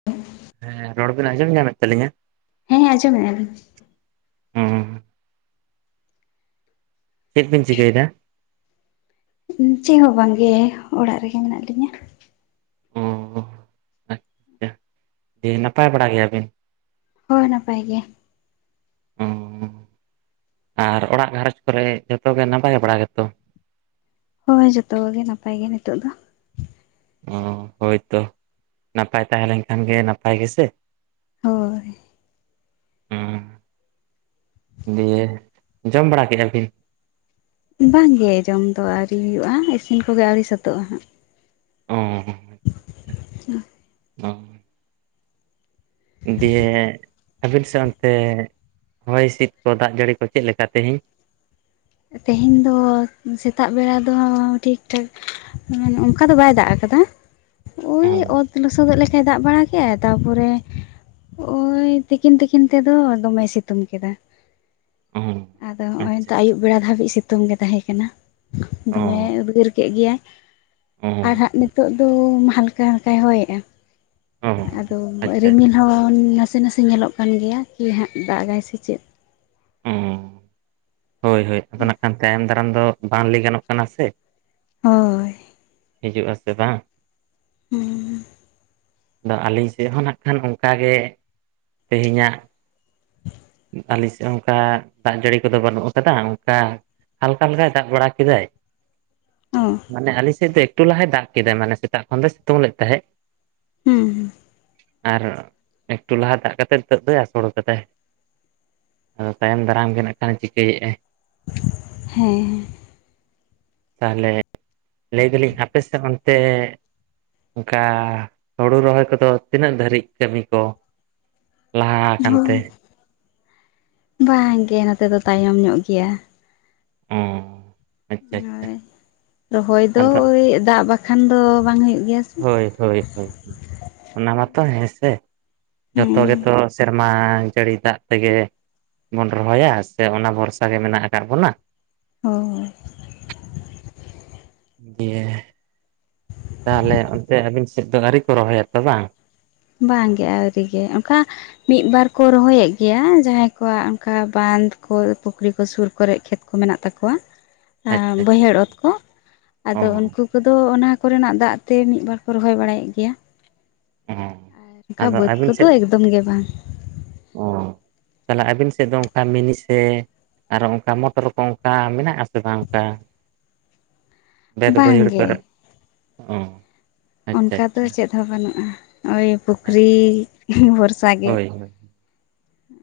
[unintelligible] ᱦᱮᱸ ᱨᱚᱲ ᱵᱮᱱ ᱟᱸᱡᱚᱢ ᱧᱟᱢᱮᱫ ᱛᱟᱞᱤᱧᱟ? ᱦᱮᱸ ᱟᱸᱢᱚᱢᱮᱜᱼᱟ ᱞᱤᱧ ᱾ ᱚ ᱪᱮᱫ ᱵᱤᱱ ᱪᱤᱠᱟᱹᱭᱮᱫᱟ? ᱪᱮᱫ ᱦᱚᱸ ᱵᱟᱝᱜᱮ ᱚᱲᱟᱜ ᱨᱮᱜᱮ ᱢᱮᱱᱟᱜ ᱞᱤᱧᱟᱹ᱾ ᱚ ᱟᱪᱪᱷᱟ ᱫᱤᱭᱟᱹ ᱱᱟᱯᱟᱭ ᱵᱟᱲᱟ ᱜᱮᱭᱟᱵᱤᱱ? ᱦᱳᱭ ᱱᱟᱯᱟᱭ ᱜᱮ᱾ ᱚ ᱟᱨ ᱚᱲᱟᱜ ᱜᱷᱟᱨᱚᱧᱡᱽ ᱠᱚᱨᱮ ᱡᱚᱛᱚ ᱜᱮ ᱱᱟᱯᱟᱭ ᱵᱟᱲᱟ ᱜᱮᱛᱚ? ᱦᱳᱭ ᱡᱚᱛᱚ ᱠᱚᱜᱮ ᱱᱟᱯᱟᱭ ᱜᱮ ᱱᱤᱛᱳᱜ ᱫᱚ᱾ ᱚ ᱦᱳᱭᱛᱚ ᱱᱟᱯᱟᱭ ᱛᱟᱦᱮᱸ ᱞᱮᱱᱠᱷᱟᱱ ᱜᱮ ᱱᱟᱯᱟᱭ ᱜᱮᱥᱮ᱾ ᱦᱳᱭ ᱾ ᱦᱚᱸ ᱫᱤᱭᱟᱹ ᱡᱚᱢ ᱵᱟᱲᱟ ᱠᱮᱫᱟ ᱵᱤᱱ? ᱵᱟᱝᱜᱮ ᱡᱚᱢ ᱫᱚ ᱟᱹᱣᱨᱤ ᱦᱩᱭᱩᱜᱼᱟ ᱤᱥᱤᱱ ᱠᱚᱜᱮ ᱟᱹᱣᱨᱤ ᱥᱟᱹᱛᱟᱹᱜᱼᱟ ᱦᱟᱸᱜ᱾ ᱚ ᱾ [unintelligible] ᱫᱤᱭᱟᱹ ᱟᱹᱵᱤᱱ ᱥᱮᱫ ᱚᱱᱛᱮ ᱦᱚᱭ ᱦᱤᱥᱤᱫ ᱠᱚ ᱫᱟᱜ ᱡᱟᱹᱲᱤ ᱠᱚ ᱪᱮᱫ ᱞᱮᱠᱟ ᱛᱮᱦᱮᱧ? ᱛᱮᱦᱮᱧ ᱫᱚ ᱥᱮᱛᱟᱜ ᱵᱮᱲᱟ ᱫᱚ ᱴᱷᱤᱠ ᱴᱷᱟᱠ ᱾ ᱚᱱᱠᱟ ᱫᱚ ᱵᱟᱭ ᱫᱟᱜ ᱟᱠᱟᱫᱟ ᱚ ᱳᱭ ᱚᱛ ᱞᱚᱥᱚᱫᱚᱜ ᱞᱮᱠᱟᱭ ᱫᱟᱜ ᱵᱟᱲᱟ ᱠᱮ ᱠᱮᱜᱼᱟᱭ ᱛᱟᱯᱚᱨᱮ ᱳᱭ ᱛᱤᱠᱤᱱ ᱛᱤᱠᱤᱱ ᱛᱮᱫᱚ ᱫᱚᱢᱮ ᱥᱤᱛᱩᱝ ᱠᱮᱫᱟ᱾ ᱚ ᱟᱫᱚ ᱱᱚᱜᱼᱚᱭ ᱟᱪᱪᱷᱟ ᱱᱤᱛᱚᱜ ᱟᱪᱪᱷᱟ ᱟᱹᱭᱩᱵ ᱵᱮᱲᱟ ᱫᱷᱟᱹᱵᱤᱡ ᱥᱤᱛᱩᱝ ᱜᱮ ᱛᱟᱦᱮᱸ ᱠᱟᱱᱟ ᱾ ᱚ ᱫᱚᱢᱮ ᱩᱫᱽᱜᱟᱹᱨ ᱠᱮᱜ ᱜᱮᱭᱟᱭ ᱾ ᱚ ᱾ ᱱᱤᱛᱚᱜ ᱫᱚ ᱦᱟᱞᱠᱟ ᱦᱟᱞᱠᱟᱭ ᱦᱚᱭᱮᱜᱼᱟ ᱚ ᱟᱫᱚ ᱟᱪᱪᱷᱟ ᱨᱤᱢᱤᱞ ᱟᱪᱪᱷᱟ ᱦᱚᱸ ᱱᱟᱥᱮ ᱱᱟᱥᱮ ᱧᱮᱞᱚᱜ ᱠᱟᱱ ᱜᱮᱭᱟ ᱠᱤ ᱦᱟᱸᱜ ᱫᱟᱜᱟᱭ ᱥᱮ ᱪᱮᱫ? ᱚ ᱦᱳᱭ ᱦᱳᱭ ᱟᱫᱚ ᱱᱟᱜ ᱠᱷᱟᱱ ᱛᱟᱭᱚᱢ ᱫᱟᱨᱟᱢ ᱫᱚ ᱵᱟᱝ ᱞᱟᱹᱭ ᱜᱟᱱᱚᱜ ᱠᱟᱱᱟ ᱥᱮ ᱦᱳᱭ ᱾ ᱦᱤᱡᱩᱜ ᱟᱥᱮ ᱵᱟᱝ ᱾ ᱦᱩᱸ ᱾ ᱟᱫᱚ ᱟᱹᱞᱤᱧ ᱥᱮᱫ ᱦᱚᱸ ᱱᱟᱜᱼᱠᱷᱟᱱ ᱚᱱᱠᱟᱜᱮ ᱛᱮᱦᱮᱧᱟᱜ ᱾ [unintelligible] ᱟᱞᱮ ᱥᱮᱫ ᱦᱚᱸ ᱚᱱᱠᱟ ᱫᱟᱜ ᱡᱟᱹᱲᱤ ᱠᱚᱫᱚ ᱵᱟᱹᱱᱩᱜ ᱟᱠᱟᱫᱟ, ᱚᱱᱠᱟ ᱦᱟᱞᱠᱟ ᱦᱟᱞᱠᱟᱭ ᱫᱟᱜ‌ ᱵᱟᱲᱟ ᱠᱮᱫᱟᱭ ᱾ ᱚ ᱢᱟᱱᱮ ᱟᱞᱮ ᱥᱮᱫ ᱫᱚ ᱮᱠᱴᱩ ᱞᱟᱦᱟᱭ ᱫᱟᱜ ᱠᱮᱫᱟᱭ ᱢᱟᱱᱮ ᱥᱮᱛᱟᱜ ᱠᱷᱚᱱ ᱫᱚᱭ ᱥᱤᱛᱩᱝ ᱞᱮᱫ ᱛᱟᱦᱮᱸᱜ ᱾ ᱦᱩᱸ ᱦᱩᱸ ᱾ ᱟᱨ ᱮᱠᱴᱩ ᱞᱟᱦᱟ ᱫᱟᱜ ᱠᱟᱛᱮᱜ ᱱᱤᱛᱚᱜ ᱫᱚᱭ ᱟᱥᱳᱲ ᱠᱟᱫᱟᱭ ᱾ ᱟᱫᱚ ᱛᱟᱭᱚᱢ ᱫᱟᱨᱟᱢ ᱜᱮ ᱱᱟᱸᱜ ᱠᱷᱟᱱᱮ ᱪᱤᱠᱟᱹᱭᱮᱫᱼᱟᱭ? ᱦᱮᱸᱻ ᱾ ᱛᱟᱦᱚᱞᱮ ᱞᱟᱹᱭ ᱫᱟᱞᱤᱧ ᱟᱯᱮ ᱥᱮᱫ ᱚᱱᱛᱮ ᱚᱱᱠᱟ ᱦᱳᱲᱳ ᱨᱚᱦᱚᱭ ᱠᱚᱫᱚ ᱛᱤᱱᱟᱹᱜ ᱫᱷᱟᱹᱨᱤᱡ ᱠᱟᱹᱢᱤ ᱠᱚ? ᱞᱟᱦᱟ ᱟᱠᱟᱱ ᱛᱮ ᱾ ᱵᱟᱝ ᱜᱮ ᱱᱚᱛᱮ ᱫᱚ ᱛᱟᱭᱚᱢ ᱧᱚᱜ ᱜᱮᱭᱟ ᱾ ᱚ ᱟᱪᱪᱷᱟ ᱟᱪᱪᱷᱟ ᱾ ᱦᱳᱭ ᱨᱚᱦᱚᱭ ᱫᱚ ᱳᱭ ᱫᱟᱜ ᱵᱟᱠᱷᱟᱱ ᱫᱚ ᱵᱟᱝ ᱦᱩᱭᱩᱜ ᱜᱮᱭᱟ ᱾ ᱦᱳᱭ ᱦᱳᱭ ᱚᱱᱟ ᱢᱟᱛᱚ ᱦᱮᱸ ᱥᱮ ᱡᱚᱛᱚ ᱦᱮᱸ ᱜᱮᱛᱚ ᱥᱮᱨ ᱢᱟ ᱡᱟᱹᱲᱤ ᱫᱟᱜ ᱛᱮᱜᱮ ᱵᱚᱱ ᱨᱚᱦᱚᱭᱟ ᱥᱮ ᱚᱱᱟ ᱵᱷᱚᱨᱥᱟ ᱜᱮ ᱢᱮᱱᱟᱜ ᱟᱠᱟᱫ ᱵᱚᱱᱟ? ᱦᱳᱭ ᱾ ᱫᱮ ᱛᱟᱦᱚᱞᱮ ᱚᱱᱛᱮ ᱟᱹᱵᱤᱱ ᱥᱮᱫ ᱫᱚ ᱟᱹᱣᱨᱤ ᱠᱚ ᱨᱚᱦᱚᱭᱟ ᱛᱚ ᱵᱟᱝ? ᱵᱟᱝ ᱜᱮ ᱟᱹᱣᱨᱤ ᱜᱮ, ᱚᱱᱠᱟ ᱢᱤᱫ ᱵᱟᱨ ᱠᱚ ᱨᱚᱦᱚᱭᱮᱫ ᱜᱮᱭᱟ ᱡᱟᱦᱟᱸᱭ ᱠᱚᱣᱟᱜ ᱚᱱᱠᱟ ᱵᱟᱸᱫ ᱠᱚ ᱯᱩᱠᱷᱨᱤ ᱠᱚ ᱥᱩᱨ ᱠᱚᱨᱮ ᱠᱷᱮᱛ ᱾ ᱠᱚ ᱢᱮᱱᱟᱜ ᱛᱟᱠᱚᱣᱟ ᱟ ᱟᱪᱪᱷᱟ ᱟᱪᱪᱷᱟ ᱵᱟᱹᱭᱦᱟᱹᱲ ᱟᱪᱪᱷᱟ ᱚᱛ ᱠᱚ, ᱚ ᱟᱫᱚ ᱩᱱᱠᱩ ᱩᱱᱠᱩ ᱫᱚ ᱚᱱᱟ ᱠᱚᱨᱮᱱᱟᱜ ᱫᱟᱜ ᱛᱮ ᱢᱤᱫ ᱵᱟᱨ ᱠᱚ ᱨᱚᱦᱚᱭ ᱵᱟᱲᱟᱭᱮᱫ ᱜᱮᱭᱟ ᱾ ᱚ ᱟᱨ ᱚᱱᱠᱟ ᱟᱫᱚ ᱵᱟᱹᱫᱽ ᱟᱹᱵᱤᱱ ᱠᱚᱫᱚ ᱥᱮᱫ ᱮᱠᱫᱚᱢ ᱜᱮ ᱵᱟᱝ ᱾ ᱚ, ᱛᱟᱦᱚᱞᱮ ᱟᱹᱵᱤᱱ ᱥᱮᱫ ᱫᱚ ᱚᱱᱠᱟ ᱢᱤᱱᱤ ᱥᱮ ᱟᱨᱚ ᱚᱱᱠᱟ ᱢᱚᱛ ᱨᱚᱠᱚᱢ ᱚᱱᱠᱟ ᱢᱮᱱᱟᱜ ᱟᱥᱮ ᱵᱟᱝ ᱚᱱᱠᱟ? [inaudible] ᱵᱮᱫ ᱵᱟᱹᱭᱦᱟᱹᱲ ᱵᱟᱝᱜᱮ ᱠᱚᱨᱮᱫ ᱾ ᱚ ᱾ ᱚᱱᱠᱟ ᱫᱚ ᱪᱮᱫ ᱦᱚᱸ ᱵᱟᱹᱱᱩᱜᱼᱟ ᱳᱭ ᱯᱩᱠᱷᱨᱤ ᱟᱪᱪᱷᱟ ᱟᱪᱪᱷᱟ ᱵᱷᱚᱨᱥ ᱦᱳᱭ ᱦᱳᱭ ᱾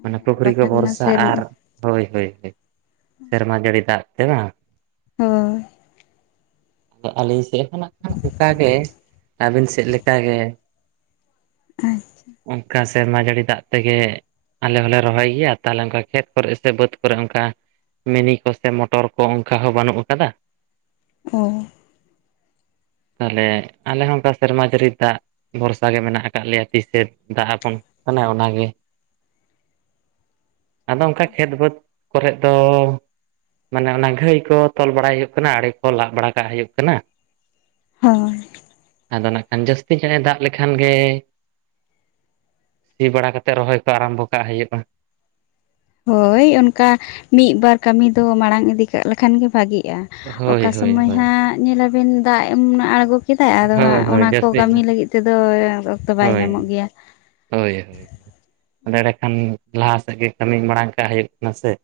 ᱢᱟᱱᱮ ᱟᱨ ᱯᱩᱠᱷᱨᱤ ᱠᱚ ᱵᱟᱠᱷᱟᱱ ᱵᱷᱚᱨᱥᱟ ᱱᱟᱥᱮ ᱟᱨ ᱦᱳᱭ ᱦᱳᱭ ᱦᱳᱭ, ᱥᱮᱨᱢᱟ ᱡᱟᱹᱲᱤ ᱫᱟᱜ ᱛᱮ ᱵᱟᱝ? ᱦᱳᱭ ᱾ ᱟᱹᱞᱤᱧ ᱥᱮᱫ ᱦᱚᱸ ᱱᱟᱜ ᱠᱷᱟᱱ ᱚᱱᱠᱟ ᱜᱮ ᱟᱹᱵᱤᱱ ᱥᱮᱫ ᱞᱮᱠᱟ ᱜᱮ ᱾ ᱟᱪᱪᱷᱟ ᱾ ᱚᱱᱠᱟ ᱥᱮᱨᱢᱟ ᱡᱟᱹᱲᱤ ᱫᱟᱜ ᱛᱮᱜᱮ ᱟᱞᱮ ᱦᱚᱸᱞᱮ ᱨᱚᱦᱚᱭ ᱜᱮᱭᱟ ᱛᱟᱦᱚᱞᱮ ᱚᱱᱠᱟ ᱠᱷᱮᱛ ᱠᱚᱨᱮ ᱥᱮ ᱵᱟᱹᱫᱽ ᱠᱚᱨᱮ ᱚᱱᱠᱟ ᱢᱤᱱᱤ ᱠᱚ ᱥᱮ ᱢᱚᱴᱚᱨ ᱠᱚ ᱚᱱᱠᱟ ᱦᱚᱸ ᱵᱟᱹᱱᱩᱜ ᱟᱠᱟᱫᱟ ᱾ ᱚ ᱾ ᱛᱟᱦᱚᱞᱮ ᱟᱞᱮ ᱦᱚᱸ ᱚᱱᱠᱟ ᱥᱮᱨᱢᱟ ᱡᱟᱹᱲᱤ ᱫᱟᱜ ᱵᱷᱚᱨᱥᱟ ᱜᱮ ᱢᱮᱱᱟᱜ ᱟᱠᱟᱫ ᱞᱮᱭᱟ ᱾ ᱛᱤᱥᱮ ᱫᱟᱜ ᱟᱵᱚᱱ ᱠᱟᱱᱟ ᱚᱱᱟᱜᱮ ᱾ ᱟᱫᱚ ᱚᱱᱠᱟ ᱠᱷᱮᱛ ᱵᱟᱹᱫᱽ ᱠᱚᱨᱮᱜ ᱫᱚ ᱢᱟᱱᱮ ᱚᱱᱟ ᱜᱷᱟᱹᱭ ᱠᱚ ᱛᱚᱞ ᱵᱟᱲᱟᱭ ᱦᱩᱭᱩᱜ ᱠᱟᱱᱟ, ᱟᱲᱮ ᱠᱚ ᱞᱟᱜ ᱵᱟᱲᱟ ᱠᱟᱜ ᱦᱩᱭᱩᱜ ᱠᱟᱱᱟ ᱾ ᱦᱚᱭ ᱾ ᱟᱫᱚ ᱱᱟᱜ ᱠᱷᱟᱱ ᱡᱟᱹᱥᱛᱤ ᱪᱟᱜ ᱮ ᱫᱟᱜ ᱞᱮᱠᱷᱟᱱ ᱜᱮ ᱥᱤ ᱵᱟᱲᱟ ᱠᱟᱛᱮ ᱨᱚᱦᱚᱭ ᱠᱚ ᱟᱨᱟᱢᱵᱚ ᱠᱟᱜ ᱦᱩᱭᱩᱜᱼᱟ ᱾ ᱦᱳᱭ ᱚᱱᱠᱟ ᱢᱤᱫ ᱵᱟᱨ ᱠᱟᱹᱢᱤ ᱫᱚ ᱢᱟᱲᱟᱝ ᱤᱫᱤ ᱠᱟᱜ ᱞᱮᱠᱷᱟᱱ ᱜᱮ ᱵᱷᱟᱜᱤᱜᱼᱟ ᱾ ᱦᱳᱭ ᱚᱠᱟ ᱦᱳᱭ ᱥᱚᱢᱚᱭ ᱦᱳᱭ ᱦᱟᱸᱜ ᱧᱮᱞᱟ ᱵᱤᱱ ᱫᱟᱜ ᱮᱢᱚᱱ ᱟᱬᱜᱚ ᱪᱮᱫᱟᱜ ᱟᱫᱚ ᱦᱟᱸᱜ ᱦᱳᱭ ᱚᱱᱟ ᱦᱳᱭ ᱠᱚ ᱡᱟᱹᱥᱛᱤ ᱠᱟᱹᱢᱤ ᱞᱟᱹᱜᱤᱫ ᱛᱮᱫᱚ ᱚᱠᱛᱚ ᱵᱟᱭ ᱦᱳᱭ ᱧᱟᱢᱚᱜ ᱜᱮᱭᱟ ᱾ ᱦᱳᱭ ᱦᱳᱭ ᱾ ᱮᱸᱰᱮ ᱠᱷᱟᱱ ᱞᱟᱦᱟ ᱥᱮᱫ ᱜᱮ ᱠᱟᱹᱢᱤ ᱢᱟᱲᱟᱝ ᱠᱟᱜ ᱦᱩᱭᱩᱜ ᱠᱟᱱᱟ ᱥᱮ ᱾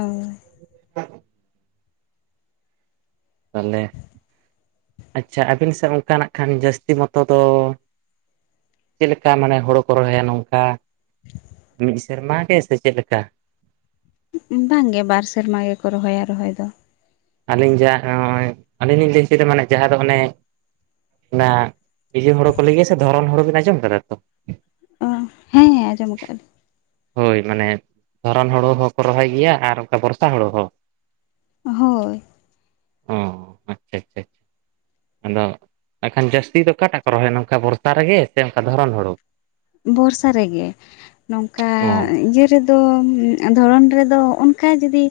ᱦᱳᱭ ᱾ [unintelligible] ᱛᱟᱦᱚᱞᱮ ᱟᱪᱪᱷᱟ ᱟᱹᱵᱤᱱ ᱥᱮᱫ ᱚᱱᱠᱟ ᱱᱟᱜᱼᱠᱷᱟᱱ ᱡᱟᱹᱥᱛᱤ ᱢᱚᱛᱚ ᱫᱚ ᱪᱮᱫᱞᱮᱠᱟ ᱢᱟᱱᱮ ᱦᱩᱲᱩ ᱠᱚ ᱨᱚᱦᱚᱭᱟ ᱱᱚᱝᱠᱟ ᱢᱤᱫ ᱥᱮᱨᱢᱟ ᱜᱮ ᱥᱮ ᱪᱮᱫᱞᱮᱠᱟ ᱾ ᱵᱟᱝ ᱜᱮ ᱵᱟᱨ ᱥᱮᱨᱢᱟ ᱜᱮᱠᱚ ᱨᱚᱦᱚᱭᱟ ᱨᱚᱦᱚᱭ ᱫᱚ ᱾ ᱟᱹᱞᱤᱧ ᱡᱟᱦᱟᱸ ᱱᱚᱜᱼᱚᱭ ᱟᱹᱞᱤᱧ ᱞᱤᱧ ᱞᱟᱹᱭ ᱦᱚᱪᱚᱭᱫᱟ ᱢᱟᱱᱮ ᱡᱟᱦᱟᱸ ᱫᱚ ᱚᱱᱮ ᱚᱱᱟ ᱤᱭᱟᱹ ᱦᱳᱲᱳ ᱠᱚ ᱞᱟᱹᱭᱜᱮᱭᱟ ᱥᱮ ᱫᱷᱚᱨᱚᱱ ᱦᱳᱲᱳ ᱵᱤᱱ ᱟᱸᱡᱚᱢ ᱟᱠᱟᱫᱟ ᱛᱚ ᱦᱮᱸ ᱦᱮᱸ ᱟᱡᱚᱢ ᱟᱠᱟᱫᱟ ᱞᱤᱧ ᱦᱳᱭ ᱢᱟᱱᱮ ᱫᱷᱚᱨᱚᱱ ᱦᱩᱲᱩ ᱦᱚᱸᱠᱚ ᱨᱚᱦᱚᱭ ᱜᱮᱭᱟ ᱟᱨ ᱚᱱᱠᱟ ᱵᱚᱨᱥᱟ ᱦᱩᱲᱩ ᱦᱚᱸ ᱦᱳᱭ ᱚ ᱟᱪᱪᱷᱟ ᱟᱪᱪᱷᱟ ᱟᱫᱚ ᱮᱱᱠᱷᱟᱱ ᱡᱟᱹᱥᱛᱤ ᱫᱚ ᱚᱠᱟᱴᱟᱜ ᱠᱚ ᱨᱚᱦᱚᱭᱱᱟ ᱱᱚᱝᱠᱟ ᱵᱚᱨᱥᱟ ᱨᱮᱜᱮ ᱥᱮ ᱚᱱᱠᱟ ᱫᱷᱚᱨᱚᱱ ᱦᱩᱲᱩ ᱵᱚᱨᱥᱟ ᱨᱮᱜᱮ ᱱᱚᱝᱠᱟ ᱚ ᱤᱭᱟᱹ ᱨᱮᱫᱚ ᱫᱷᱚᱨᱚᱱ ᱨᱮᱫᱚ ᱚᱱᱠᱟ ᱡᱩᱫᱤ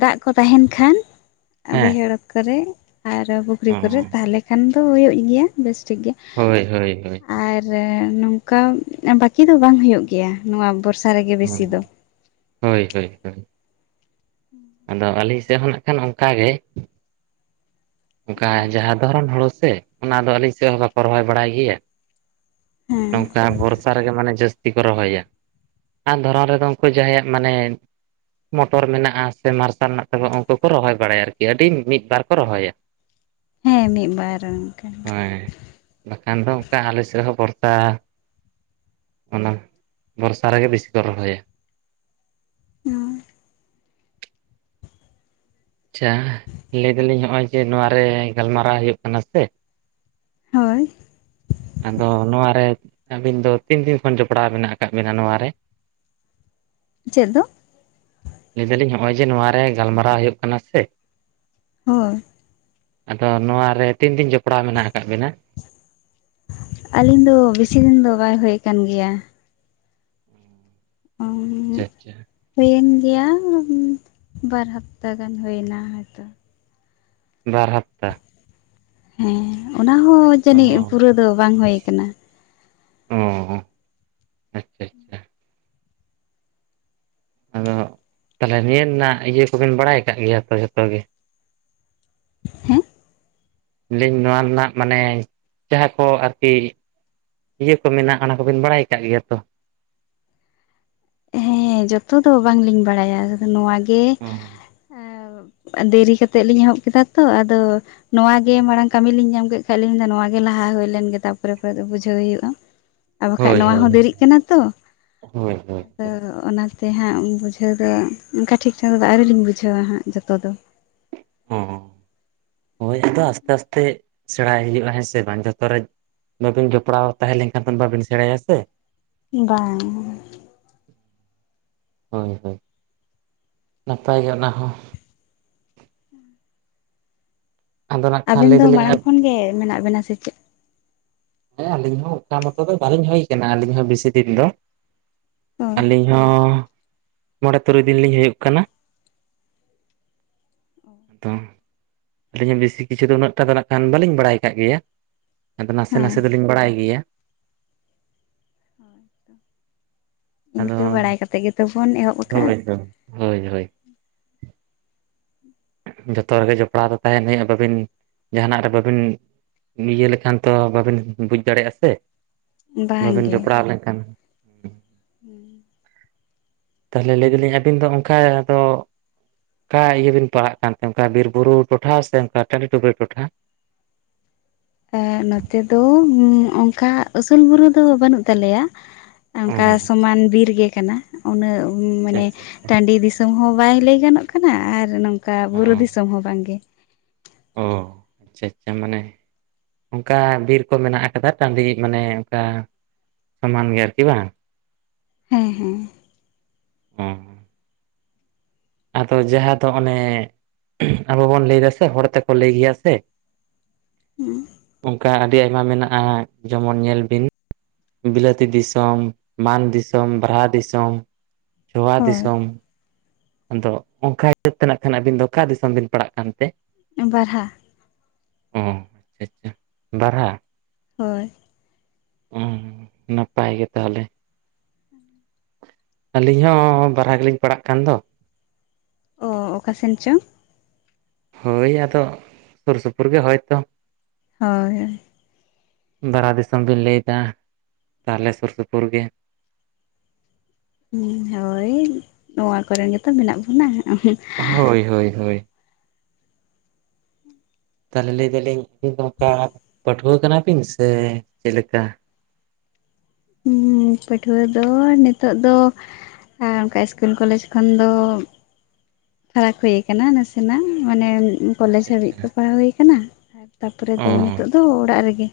ᱫᱟᱜ ᱠᱚ ᱛᱟᱦᱮᱱ ᱠᱷᱟᱱ ᱦᱮᱸ ᱵᱟᱹᱭᱦᱟᱹᱲ ᱠᱚᱨᱮ ᱟᱨ ᱯᱩᱠᱷᱨᱤ ᱚ ᱠᱚᱨᱮ ᱛᱟᱦᱚᱞᱮ ᱠᱷᱟᱱ ᱫᱚ ᱦᱩᱭᱩᱜ ᱜᱮᱭᱟ ᱵᱮᱥ ᱴᱷᱤᱠ ᱜᱮ ᱦᱳᱭ ᱦᱳᱭ ᱦᱳᱭ ᱟᱨ ᱱᱚᱝᱠᱟ ᱵᱟᱹᱠᱤ ᱫᱚ ᱵᱟᱝ ᱦᱩᱭᱩᱜ ᱜᱮᱭᱟ ᱱᱚᱣᱟ ᱵᱚᱨᱥᱟ ᱨᱮᱜᱮ ᱵᱤᱥᱤ ᱫᱚ ᱦᱩᱸ ᱦᱳᱭ ᱦᱳᱭ ᱦᱳᱭ [unintelligible] ᱟᱫᱚ ᱟᱹᱞᱤᱧ ᱥᱮᱫ ᱦᱚᱸ ᱱᱟᱜ ᱠᱷᱟᱱ ᱚᱱᱠᱟᱜ ᱜᱮ ᱚᱱᱠᱟ ᱡᱟᱦᱟᱸ ᱫᱷᱚᱨᱚᱱ ᱦᱩᱲᱳ ᱥᱮ ᱚᱱᱟ ᱫᱚ ᱟᱹᱞᱤᱧ ᱥᱮᱫ ᱦᱚᱸ ᱵᱟᱠᱚ ᱨᱚᱦᱚᱭ ᱵᱟᱲᱟᱭ ᱜᱮᱭᱟ [unintelligible] ᱦᱮᱸ ᱱᱚᱝᱠᱟ ᱵᱚᱨᱥᱟ ᱨᱮᱜᱮ ᱢᱟᱱᱮ ᱡᱟᱹᱥᱛᱤ ᱠᱚ ᱨᱚᱦᱚᱭᱟ ᱟᱨ ᱫᱷᱚᱨᱚᱱ ᱨᱮᱫᱚ ᱩᱱᱠᱩ ᱡᱟᱦᱟᱸᱭᱟᱜ ᱢᱟᱱᱮ ᱢᱚᱴᱚᱨ ᱢᱮᱱᱟᱜᱼᱟ ᱾ ᱥᱮ ᱢᱟᱨᱥᱟᱞ ᱦᱮᱱᱟᱜ ᱛᱟᱠᱚᱣᱟ ᱩᱱᱠᱩ ᱠᱚ ᱨᱚᱦᱚᱭ ᱵᱟᱲᱟᱭᱟ ᱟᱨᱠᱤ ᱟᱹᱰᱤ ᱢᱤᱫ ᱵᱟᱨ ᱠᱚ ᱨᱚᱦᱚᱭᱟ ᱦᱮᱸ ᱢᱤᱫ ᱵᱟᱨ ᱚᱱᱠᱟ ᱦᱳᱭ ᱵᱟᱠᱷᱟᱱ ᱫᱚ ᱚᱱᱠᱟ ᱟᱞᱮᱥᱮᱫ ᱨᱮᱦᱚᱸ ᱵᱷᱚᱨᱥᱟ ᱚᱱᱟ ᱵᱚᱨᱥᱟ ᱨᱮᱜᱮ ᱵᱤᱥᱤ ᱠᱚ ᱨᱚᱦᱚᱭᱟ [unintelligible] ᱟᱪᱪᱷᱟ ᱞᱟᱹᱭ ᱫᱟᱞᱤᱧ ᱱᱚᱜᱼᱚᱭ ᱡᱮ ᱱᱚᱣᱟᱨᱮ ᱜᱟᱞᱢᱟᱨᱟᱣ ᱦᱩᱭᱩᱜ ᱠᱟᱱᱟ ᱥᱮ ᱦᱳᱭ ᱟᱫᱚ ᱱᱚᱣᱟᱨᱮ ᱟᱹᱵᱤᱱ ᱫᱚ ᱛᱤᱱ ᱫᱤᱱ ᱠᱷᱚᱱ ᱡᱚᱯᱲᱟᱣ ᱢᱮᱱᱟᱜ ᱟᱠᱟᱫ ᱵᱤᱱᱟ ᱱᱚᱣᱟ ᱨᱮ ᱪᱮᱫ ᱫᱚ ᱞᱟᱹᱭ ᱫᱟᱞᱤᱧ ᱱᱚᱜᱼᱚᱭ ᱡᱮ ᱱᱚᱣᱟᱨᱮ ᱜᱟᱞᱢᱟᱨᱟᱣ ᱦᱩᱭᱩᱜ ᱠᱟᱱᱟ ᱥᱮ ᱦᱳᱭ ᱟᱫᱚ ᱱᱚᱣᱟ ᱨᱮ ᱛᱤᱱ ᱫᱤᱱ ᱡᱚᱯᱲᱟᱣ ᱢᱮᱱᱟᱜ ᱟᱠᱟᱫ ᱵᱤᱱᱟ ᱟᱹᱞᱤᱧ ᱫᱚ ᱵᱮᱥᱤ ᱫᱤᱱ ᱫᱚ ᱵᱟᱭ ᱦᱳᱭ ᱟᱠᱟᱱ ᱜᱮᱭᱟ [unintelligible] ᱟᱪᱪᱷᱟ ᱟᱪᱷᱟ ᱦᱩᱭᱮᱱ ᱜᱮᱭᱟ ᱵᱟᱨ ᱦᱟᱯᱛᱟ ᱜᱟᱱ ᱦᱩᱭᱮ ᱮᱱᱟ ᱦᱚᱭᱛᱚ ᱵᱟᱨ ᱦᱟᱯᱛᱟ ᱦᱮᱸ ᱚᱱᱟ ᱦᱚᱸ ᱚ ᱡᱟᱹᱱᱤᱡ ᱯᱩᱨᱟᱹ ᱫᱚ ᱵᱟᱝ ᱦᱩᱭᱩ ᱟᱠᱟᱱᱟ ᱚ ᱟᱪᱪᱷᱟ ᱟᱪᱪᱷᱟ ᱟᱫᱚ ᱛᱟᱦᱚᱞᱮ ᱱᱤᱭᱟᱹ ᱨᱮᱱᱟᱜ ᱤᱭᱟᱹ ᱠᱚᱵᱮᱱ ᱵᱟᱲᱟᱭ ᱟᱠᱟᱟᱜ ᱜᱮᱭᱟ ᱛᱚ ᱡᱷᱚᱛᱚ ᱜᱮ ᱦᱮᱸ [inaudible] ᱱᱚᱣᱟ ᱨᱮᱱᱟᱜ ᱢᱟᱱᱮ ᱡᱟᱦᱟᱸ ᱠᱚ ᱟᱨᱠᱤ ᱤᱭᱟᱹ ᱠᱚ ᱢᱮᱱᱟᱜ ᱚᱱᱟ ᱠᱚᱵᱤᱱ ᱵᱟᱲᱟᱭ ᱟᱠᱟᱫ ᱜᱮᱭᱟ ᱛᱚ ᱦᱮᱸ ᱡᱚᱛᱚ ᱫᱚ ᱵᱟᱝᱞᱤᱧ ᱵᱟᱲᱟᱭᱟ ᱱᱚ ᱜᱮ ᱫᱮᱨᱤ ᱠᱟᱛᱮᱫ ᱞᱤᱧ ᱮᱦᱚᱵ ᱠᱮᱫᱟ ᱛᱚ ᱟᱫᱚ ᱱᱚᱣᱟ ᱜᱮ ᱢᱟᱲᱟᱝ ᱠᱟᱹᱢᱤ ᱞᱤᱧ ᱧᱟᱢ ᱠᱮᱫ ᱠᱷᱟᱡ ᱞᱤᱧ ᱢᱮᱱᱫᱟ ᱱᱚ ᱜᱮ ᱞᱟᱦᱟ ᱦᱩᱭᱞᱮᱱ ᱜᱮ ᱛᱟᱯᱚᱨᱮ ᱫᱚ ᱵᱩᱡᱷᱟᱹᱣ ᱦᱩᱭᱩᱜᱼᱟ ᱟᱨ ᱵᱟᱠᱷᱷᱟᱡ ᱦᱳᱭ ᱱᱚᱣᱟ ᱦᱳᱭ ᱦᱚᱸ ᱫᱮᱨᱤᱜ ᱠᱟᱱᱟ ᱛᱚ ᱦᱳᱭ ᱦᱳᱭ ᱟᱫᱚ ᱚᱱᱟᱛᱮ ᱦᱟᱸᱜ ᱵᱩᱡᱷᱟᱹᱣ ᱫᱚ ᱚᱱᱠᱟ ᱴᱷᱤᱠ ᱴᱷᱟᱠ ᱫᱚ ᱟᱹᱣᱨᱤ ᱞᱤᱧ ᱵᱩᱡᱷᱟᱹᱣᱟ ᱦᱟᱸᱜ ᱡᱚᱛᱚ ᱫᱚ ᱦᱚᱸ [inaudible] ᱦᱳᱭ ᱟᱫᱚ ᱟᱥᱛᱮ ᱟᱥᱛᱮ ᱥᱮᱬᱟᱭ ᱦᱩᱭᱩᱜᱼᱟ ᱦᱮᱸ ᱥᱮ ᱵᱟᱝ ᱡᱚᱛᱚ ᱨᱮ ᱵᱟᱹᱵᱤᱱ ᱡᱚᱯᱲᱟᱣ ᱛᱟᱦᱮᱸ ᱞᱮᱱᱠᱷᱟᱱ ᱫᱚ ᱵᱟᱵᱮᱱ ᱥᱮᱬᱟᱭᱟ ᱥᱮ ᱵᱟᱝ ᱦᱳᱭ ᱦᱳᱭ ᱱᱟᱯᱟᱭ ᱜᱮ ᱚᱱᱟ ᱦᱚᱸ ᱟᱫᱚ ᱱᱟᱜ ᱠᱷᱟᱱ ᱟᱵᱮᱱ ᱞᱟᱹᱭ ᱫᱚ ᱫᱟᱞᱤᱧ ᱢᱟᱲᱟᱝ ᱦᱮᱸ ᱠᱷᱚᱱ ᱜᱮ ᱢᱮᱱᱟᱜ ᱵᱮᱱᱟ ᱥᱮ ᱪᱮᱫ ᱦᱮᱸ ᱟᱹᱞᱤᱧ ᱦᱚᱸ ᱚᱝᱠᱟ ᱢᱚᱛᱚ ᱫᱚ ᱵᱟᱹᱞᱤᱧ ᱦᱳᱭ ᱠᱟᱱᱟ ᱟᱹᱞᱤᱧ ᱦᱚᱸ ᱵᱮᱥᱤ ᱫᱤᱱ ᱫᱚ ᱦᱳᱭ ᱟᱹᱞᱤᱧ ᱦᱸ ᱢᱚᱬᱮ ᱛᱩᱨᱩᱭ ᱫᱤᱱ ᱞᱤᱧ ᱦᱩᱭᱩᱜ ᱠᱟᱱᱟ᱾ ᱟᱫᱚ ᱟᱹᱞᱤᱧ ᱦᱚ ᱵᱮᱥᱤ ᱠᱤᱪᱷᱩ ᱫᱚ ᱩᱱᱟᱹᱜ ᱴᱟ ᱫᱚ ᱱᱟᱹᱜ ᱠᱷᱟᱱ ᱵᱟᱹᱞᱤᱧ ᱵᱟᱲᱟᱭ ᱠᱟᱜ ᱜᱮᱭᱟ ᱟᱫᱚ ᱱᱟᱥᱮ ᱦᱮᱸ ᱱᱟᱥᱮ ᱫᱚᱞᱤᱧ ᱵᱟᱲᱟᱭ ᱜᱮᱭᱟ ᱤᱱᱠᱟᱹ ᱵᱟᱲᱟᱭ ᱠᱟᱛᱮ ᱜᱮᱛᱚ ᱵᱚᱱ ᱮᱦᱚᱵ ᱟᱠᱟᱜᱼᱟ ᱛᱚᱵᱮ ᱛᱚ ᱦᱳᱭ ᱦᱳᱭ ᱡᱚᱛᱚᱭᱟᱜ ᱨᱮᱜᱮ ᱡᱚᱯᱲᱟᱣ ᱫᱚ ᱛᱟᱦᱮᱱ ᱦᱚᱭᱚᱜᱼᱟ ᱵᱟᱹᱵᱤᱱ ᱡᱟᱦᱟᱱᱟᱜ ᱨᱮ ᱵᱟᱹᱵᱤᱱ ᱤᱭᱟᱹ ᱞᱮᱠᱷᱟᱱ ᱛᱚ ᱵᱟᱵᱮᱱ ᱵᱩᱡᱽ ᱫᱟᱲᱮᱜᱼᱟ ᱥᱮ ᱵᱟᱝ ᱵᱟᱹᱵᱮᱱ ᱡᱚᱯᱲᱟᱣ ᱞᱮᱱᱠᱷᱟᱱ ᱦᱩᱸ ᱛᱟᱞᱦᱮ ᱞᱟᱹᱭ ᱫᱟᱞᱤᱧ ᱟᱹᱵᱤᱱ ᱫᱚ ᱚᱱᱠᱟ ᱫᱚ ᱚᱠᱟ ᱤᱭᱟᱹ ᱵᱤᱱ ᱯᱟᱲᱟᱜ ᱠᱟᱱᱛᱮ ᱚᱱᱠᱟ ᱵᱤᱨ ᱵᱩᱨᱩ ᱴᱚᱴᱷᱟ ᱥᱮ ᱚᱱᱠᱟ ᱴᱟᱺᱰᱤ ᱴᱩᱯᱤ ᱴᱚᱴᱷᱟ ᱱᱚᱛᱮ ᱫᱚ ᱚᱝᱠᱟ ᱩᱥᱩᱞ ᱵᱩᱨᱩ ᱫᱚ ᱵᱟᱹᱱᱩᱜ ᱛᱟᱞᱮᱭᱟ ᱚ ᱚᱝᱠᱟ ᱥᱚᱢᱟᱱ ᱵᱤᱨᱜᱮ ᱠᱟᱱᱟ ᱩᱱᱟᱹᱜ ᱟᱪᱪᱷᱟ ᱢᱟᱱᱮ ᱟᱪᱪᱷᱟ ᱟᱪᱪᱷᱟ ᱴᱟᱺᱰᱤ ᱫᱤᱥ ᱫᱤᱥᱚᱢ ᱦᱚᱸ ᱵᱟᱭ ᱞᱟᱹᱭ ᱜᱟᱱᱚᱜ ᱠᱟᱱᱟ ᱟᱨ ᱱᱚᱝᱠᱟ ᱵᱩᱨᱩ ᱫᱤᱥᱚᱢ ᱦᱚᱸ ᱵᱟᱝᱜᱮ ᱚ ᱟᱪᱪᱷᱟ ᱟᱪᱪᱷᱟ ᱢᱟᱱᱮ ᱚᱝᱠᱟ ᱵᱤᱨ ᱠᱚ ᱢᱮᱱᱟᱜ ᱟᱠᱟᱫᱟ ᱴᱟᱺᱰᱤ ᱢᱟᱱᱮ ᱚᱝᱠᱟ ᱥᱚᱢᱟᱱ ᱜᱮ ᱟᱨᱠᱤ ᱵᱟᱝ ᱦᱮᱸ ᱦᱮᱸ ᱦᱸ ᱟᱫᱚ ᱡᱟᱦᱟ‌ ᱫᱚ ᱚᱱᱮ ᱟᱵᱚ ᱵᱚᱱ ᱞᱟᱹᱭ ᱫᱟᱥᱮ ᱦᱚᱲ ᱛᱮᱠᱚ ᱞᱟᱹᱭ ᱜᱮᱭᱟ ᱥᱮ ᱚᱝᱠᱟ ᱟᱹᱰᱤ ᱟᱭᱢᱟ ᱢᱮᱱᱟᱜᱼᱟ ᱡᱚᱢᱚᱱ ᱧᱮᱞ ᱵᱤᱱ ᱵᱤᱞᱟᱹᱛᱤ ᱫᱤᱥᱚᱢ ᱢᱟᱱ ᱫᱤᱥᱚᱢ ᱵᱟᱨᱦᱟ ᱫᱤᱥᱚᱢ ᱪᱚᱣᱟ ᱦᱳᱭ ᱫᱤᱥᱚᱢ ᱟᱫᱚ ᱚᱝᱠᱟ ᱦᱤᱥᱟᱹᱵ ᱛᱮ ᱱᱟᱹᱜ ᱠᱷᱟᱱ ᱟᱹᱵᱤᱱ ᱫᱚ ᱚᱠᱟ ᱫᱤᱥᱚᱢ ᱵᱤᱱ ᱯᱟᱲᱟᱜ ᱠᱟᱱᱛᱮ? ᱵᱟᱨᱦᱟ ᱚ ᱟᱪᱪᱷᱟ ᱟᱪᱪᱷᱟ ᱫᱟᱨᱦᱟ ᱦᱳᱭ ᱚᱸ ᱱᱟᱯᱟᱭ ᱜᱮ ᱛᱟᱦᱟᱞᱮ ᱟᱹᱞᱤᱧ ᱦᱚᱸ ᱵᱟᱨᱦᱟ ᱜᱤᱞᱤᱧ ᱯᱟᱲᱟᱜ ᱠᱟᱱ ᱫᱚ ᱚᱻ ᱚᱠᱟ ᱥᱮᱱ ᱪᱚ ᱦᱳᱭ ᱟᱫᱚ ᱥᱩᱨ ᱥᱩᱯᱩᱨ ᱜᱮ ᱦᱳᱭᱛᱚ ᱦᱳᱭ ᱦᱳᱭ ᱵᱟᱨᱦᱟ ᱫᱤᱥᱚᱢ ᱵᱮᱱ ᱞᱟᱹᱭᱮᱫᱟ ᱛᱟᱦᱚᱞᱮ ᱥᱩᱨ ᱥᱩᱯᱩᱨ ᱜᱮ ᱦᱳᱭ ᱱᱚᱣᱟ ᱠᱚᱨᱮᱱ ᱜᱮᱛᱚ ᱢᱮᱱᱟᱜ ᱵᱚᱱᱟ ᱦᱳᱭ ᱦᱳᱭ ᱦᱳᱭ ᱛᱟᱞᱦᱮ ᱞᱟᱹᱭ ᱮ ᱫᱟᱞᱤᱧ [unintelligible] ᱫᱚ ᱠᱟ ᱯᱟᱹᱴᱷᱩᱣᱟᱹ ᱠᱟᱱᱟᱵᱤᱱ ᱥᱮ ᱪᱮᱞᱮ ᱞᱮᱠᱟ ᱦᱩᱸ ᱯᱟᱹᱴᱷᱩᱣᱟᱹ ᱫᱚ ᱱᱤᱛᱚᱜ ᱫᱚ ᱦᱮᱸ ᱚᱱᱠᱟ ᱤᱥᱠᱩᱞ ᱠᱚᱞᱮᱡᱽ ᱠᱷᱚᱱ ᱫᱚ ᱯᱷᱟᱨᱟᱠ ᱦᱩᱭ ᱠᱟᱱᱟ ᱱᱟᱥᱮᱱᱟᱜ ᱢᱟᱱᱮ ᱠᱚᱞᱮᱡᱽ ᱟᱪᱪᱷᱟ ᱦᱟᱹᱵᱤᱡ ᱟᱪᱪᱷᱟ ᱠᱚ ᱯᱟᱲᱦᱟᱣ ᱦᱩᱭ ᱠᱟᱱᱟ ᱛᱟᱯᱚᱨᱮ ᱚ ᱫᱚ ᱱᱤᱛᱚᱜ ᱫᱚ ᱚᱲᱟᱜ ᱨᱮᱜᱮ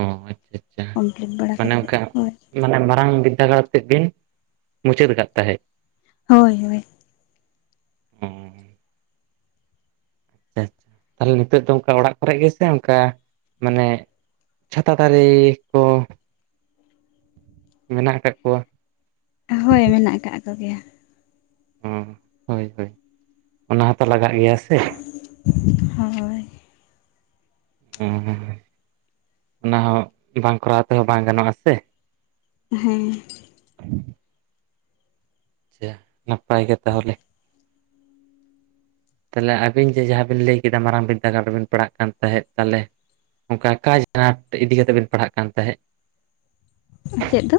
ᱚ ᱟᱪᱪᱷᱟ ᱟᱪᱪᱷᱟ ᱠᱚᱢᱯᱞᱤᱴ ᱵᱟᱲᱟ ᱢᱟᱱᱮ ᱠᱟᱛᱮᱫ ᱚᱱᱠᱟ ᱦᱳᱭ ᱢᱟᱱᱮ ᱢᱟᱨᱟᱝ ᱵᱤᱫᱽᱫᱟᱹᱜᱟᱲ ᱛᱮᱫ ᱵᱤᱱ ᱢᱩᱪᱟᱹᱫ ᱟᱠᱟᱫ ᱛᱟᱦᱮᱸᱫ ᱦᱳᱭ ᱦᱳᱭ ᱚ ᱛᱟᱦᱚᱞᱮ ᱱᱤᱛᱚᱜ ᱫᱚ ᱚᱱᱠᱟ ᱚᱲᱟᱜ ᱠᱚᱨᱮ ᱜᱮᱥᱮ ᱚᱱᱠᱟ ᱢᱟᱱᱮ ᱪᱷᱟᱛᱟ ᱫᱟᱨᱮ ᱠᱚ ᱢᱮᱱᱟᱜ ᱟᱠᱟᱫ ᱠᱚᱣᱟ ᱦᱳᱭ ᱢᱮᱱᱟᱜ ᱟᱠᱟᱫ ᱠᱚᱜᱮᱭᱟ ᱦᱚᱸ ᱦᱳᱭ ᱦᱳᱭ ᱚᱱᱟ ᱦᱚᱸᱛᱚ ᱞᱟᱜᱟᱜ ᱜᱮᱭᱟ ᱥᱮ ᱦᱳᱭ ᱦᱳᱭ ᱦᱚᱸᱦᱚᱸ ᱚᱱᱟ ᱦᱚᱸ ᱵᱟᱝ ᱠᱚᱨᱟᱣ ᱛᱮᱦᱚᱸ ᱵᱟᱝ ᱜᱟᱱᱚᱜᱼᱟ ᱥᱮ ᱦᱮᱸ ᱟᱪᱷᱟ ᱱᱟᱯᱟᱭ ᱜᱮ ᱛᱟᱦᱚᱞᱮ ᱛᱟᱦᱚᱞᱮ ᱟᱵᱤᱱ ᱡᱮ ᱡᱟᱦᱟᱸ ᱵᱤᱱ ᱞᱟᱹᱭ ᱠᱮᱫᱟ ᱢᱟᱨᱟᱝ ᱵᱤᱫᱽᱫᱟᱹᱜᱟᱲ ᱨᱮᱵᱤᱱ ᱯᱟᱲᱦᱟᱜ ᱠᱟᱱ ᱛᱟᱦᱮᱸᱫ ᱛᱟᱦᱚᱞᱮ ᱚᱱᱠᱟ ᱟᱠᱟ [unintelligible] ᱤᱫᱤ ᱠᱟᱛᱮᱜ ᱵᱮᱱ ᱯᱟᱲᱦᱟᱜ ᱠᱟᱱ ᱛᱟᱦᱮᱸ ᱪᱮᱫ ᱫᱚ?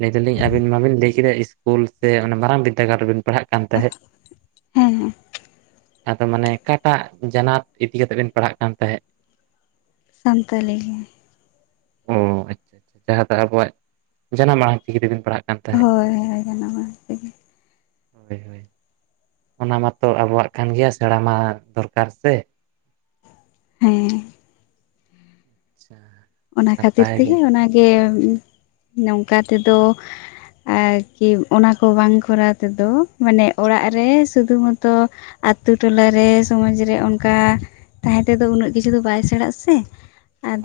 ᱞᱟᱹᱭ ᱫᱟᱞᱤᱧ ᱟᱵᱤᱱ ᱢᱟᱵᱤᱱ ᱞᱟᱹᱭ ᱠᱮᱫᱟ ᱤᱥᱠᱩᱞ ᱥᱮ ᱚᱱᱟ ᱢᱟᱨᱟᱝ ᱵᱤᱫᱽᱫᱟᱹᱜᱟᱲ ᱨᱮᱵᱤᱱ ᱯᱟᱲᱦᱟᱜ ᱠᱟᱱ ᱛᱟᱦᱮᱸ ᱦᱮᱸ ᱦᱮᱸ ᱟᱫᱚ ᱢᱟᱱᱮ ᱚᱠᱟᱴᱟᱜ ᱡᱟᱱᱟᱛ ᱤᱫᱤ ᱠᱟᱛᱮᱜ ᱵᱮᱱ ᱯᱟᱲᱦᱟᱜ ᱠᱟᱱ ᱛᱟᱦᱮᱸᱫ? ᱥᱟᱱᱛᱟᱞᱤ ᱜᱮ ᱚᱻ ᱟᱪᱪᱷᱟ ᱟᱪᱪᱷᱟ ᱡᱟᱦᱟᱸ ᱫᱚ ᱟᱵᱚᱣᱟᱜ ᱡᱟᱱᱟᱢ ᱟᱲᱟᱝ ᱪᱤᱠᱤ ᱛᱮᱵᱮᱱ ᱯᱟᱲᱦᱟᱜ ᱠᱟᱱ ᱛᱟᱦᱮᱸᱫ ᱦᱳᱭ ᱦᱳᱭ ᱡᱟᱱᱟᱢ ᱟᱲᱟᱝ ᱛᱮᱜᱮ ᱦᱳᱭ ᱦᱳᱭ ᱚᱱᱟ ᱢᱟᱛᱚ ᱟᱵᱚᱣᱟᱜ ᱠᱟᱱ ᱜᱮᱭᱟ ᱥᱮᱬᱟ ᱢᱟ ᱫᱚᱨᱠᱟᱨ ᱥᱮ ᱦᱮᱸ ᱟᱪᱪᱷᱟ ᱚᱱᱟ ᱠᱷᱟᱹᱛᱤᱨ ᱱᱟᱯᱟᱭ ᱜᱮ ᱛᱮᱜᱮ ᱚᱱᱟᱜᱮ ᱱᱚᱝᱠᱟ ᱛᱮᱫᱚ ᱟᱨ ᱠᱤ ᱚᱱᱟ ᱠᱚ ᱵᱟᱝ ᱠᱚᱨᱟᱣ ᱛᱮᱫᱚ ᱢᱟᱱᱮ ᱚᱲᱟᱜ ᱨᱮ ᱥᱩᱫᱷᱩ ᱢᱚᱛᱚ ᱟᱛᱩ ᱴᱚᱞᱟᱨᱮ ᱥᱚᱢᱟᱡ ᱨᱮ ᱚᱱᱠᱟ ᱛᱟᱦᱮᱸ ᱛᱮᱫᱚ ᱩᱱᱟᱹᱜ ᱠᱤᱪᱷᱩ ᱫᱚ ᱵᱟᱭ ᱥᱮᱬᱟᱜ-ᱟ ᱥᱮ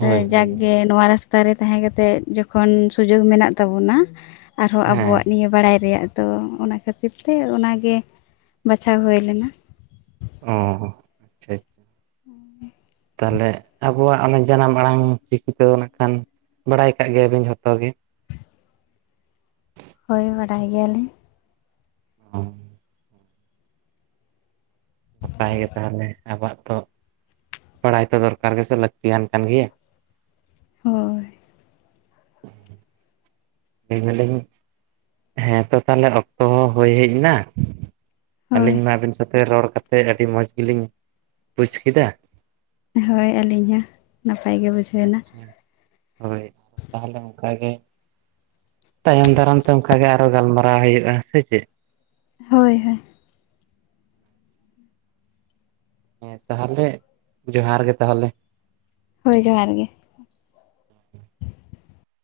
ᱦᱳᱭ ᱦᱳᱭ ᱦᱮᱸ ᱱᱚᱣᱟ ᱨᱟᱥᱛᱟ ᱨᱮ ᱛᱟᱦᱮᱸ ᱠᱟᱛᱮᱜ ᱡᱚᱠᱷᱚᱱ ᱥᱩᱡᱩᱜ ᱢᱮᱱᱟᱜ ᱛᱟᱵᱚᱱᱟ ᱟᱨᱦᱚᱸ ᱟᱵᱚᱣᱟᱜ ᱦᱮᱸ ᱱᱤᱭᱟᱹ ᱵᱟᱲᱟᱭ ᱨᱮᱭᱟᱜ ᱛᱚ ᱚᱱᱟ ᱠᱷᱟᱹᱛᱤᱨ ᱛᱮ ᱚᱱᱟᱜᱮ ᱵᱟᱪᱷᱟᱣ ᱦᱩᱭ ᱞᱮᱱᱟ ᱚ ᱟᱪᱪᱷᱟ [inaudible] ᱛᱟᱦᱚᱞᱮ ᱟᱵᱚᱣᱟᱜ ᱚᱱᱟ ᱡᱟᱱᱟᱢ ᱟᱲᱟᱝ ᱪᱤᱠᱤᱛᱚ ᱱᱟᱦᱟᱜ ᱠᱷᱟᱱ ᱵᱟᱰᱟᱭ ᱟᱠᱟᱜ ᱜᱮᱭᱟᱵᱤᱱ ᱡᱷᱚᱛᱚ ᱜᱮ ᱦᱳᱭ ᱵᱟᱰᱟᱭ ᱜᱮᱭᱟᱞᱤᱧ ᱦᱚᱸ ᱱᱟᱯᱟᱭ ᱜᱮ ᱛᱟᱦᱚᱞᱮ ᱟᱵᱚᱣᱟᱜ ᱛᱚᱜ ᱵᱟᱲᱟᱭ ᱛᱚ ᱫᱚᱨᱠᱟᱨ ᱜᱮᱥᱮ ᱞᱟᱹᱠᱛᱤᱭᱟᱱ ᱠᱟᱱ ᱜᱮᱭᱟ ᱦᱳᱭ [inaudible] ᱞᱟᱹᱭ ᱫᱟᱹᱞᱤᱧ ᱦᱮᱸ ᱛᱚ ᱛᱟᱦᱚᱞᱮ ᱚᱠᱛᱚ ᱦᱚᱸ ᱦᱩᱭ ᱦᱮᱡ ᱮᱱᱟ ᱦᱳᱭ ᱟᱹᱞᱤᱧ ᱢᱟ ᱟᱹᱵᱤᱱ ᱥᱟᱶᱛᱮ ᱨᱚᱲᱠᱟᱛᱮᱫ ᱟᱹᱰᱤ ᱢᱚᱡᱽ ᱜᱮᱞᱤᱧ ᱵᱩᱡᱽ ᱠᱮᱫᱟ ᱦᱳᱭ ᱟᱹᱞᱤᱧ ᱦᱚᱸ ᱱᱟᱯᱟᱭ ᱜᱮ ᱵᱩᱡᱷᱟᱹᱣ ᱮᱱᱟ ᱟᱪᱪᱷᱟ ᱦᱳᱭ ᱛᱟᱦᱚᱞᱮ ᱚᱱᱠᱟ ᱜᱮ ᱛᱟᱭᱚᱢ ᱫᱟᱨᱟᱢ ᱛᱮ ᱚᱱᱠᱟ ᱜᱮ ᱟᱨᱦᱚᱸ ᱜᱟᱞᱢᱟᱨᱟᱣ ᱦᱩᱭᱩᱜᱼᱟ, ᱥᱮ ᱪᱮᱫ? ᱦᱳᱭ ᱦᱳᱭ ᱦᱮᱸ ᱛᱟᱦᱚᱞᱮ ᱡᱚᱦᱟᱨ ᱜᱮ ᱛᱟᱦᱚᱞᱮ ᱦᱳᱭ ᱡᱚᱦᱟᱨ ᱜᱮ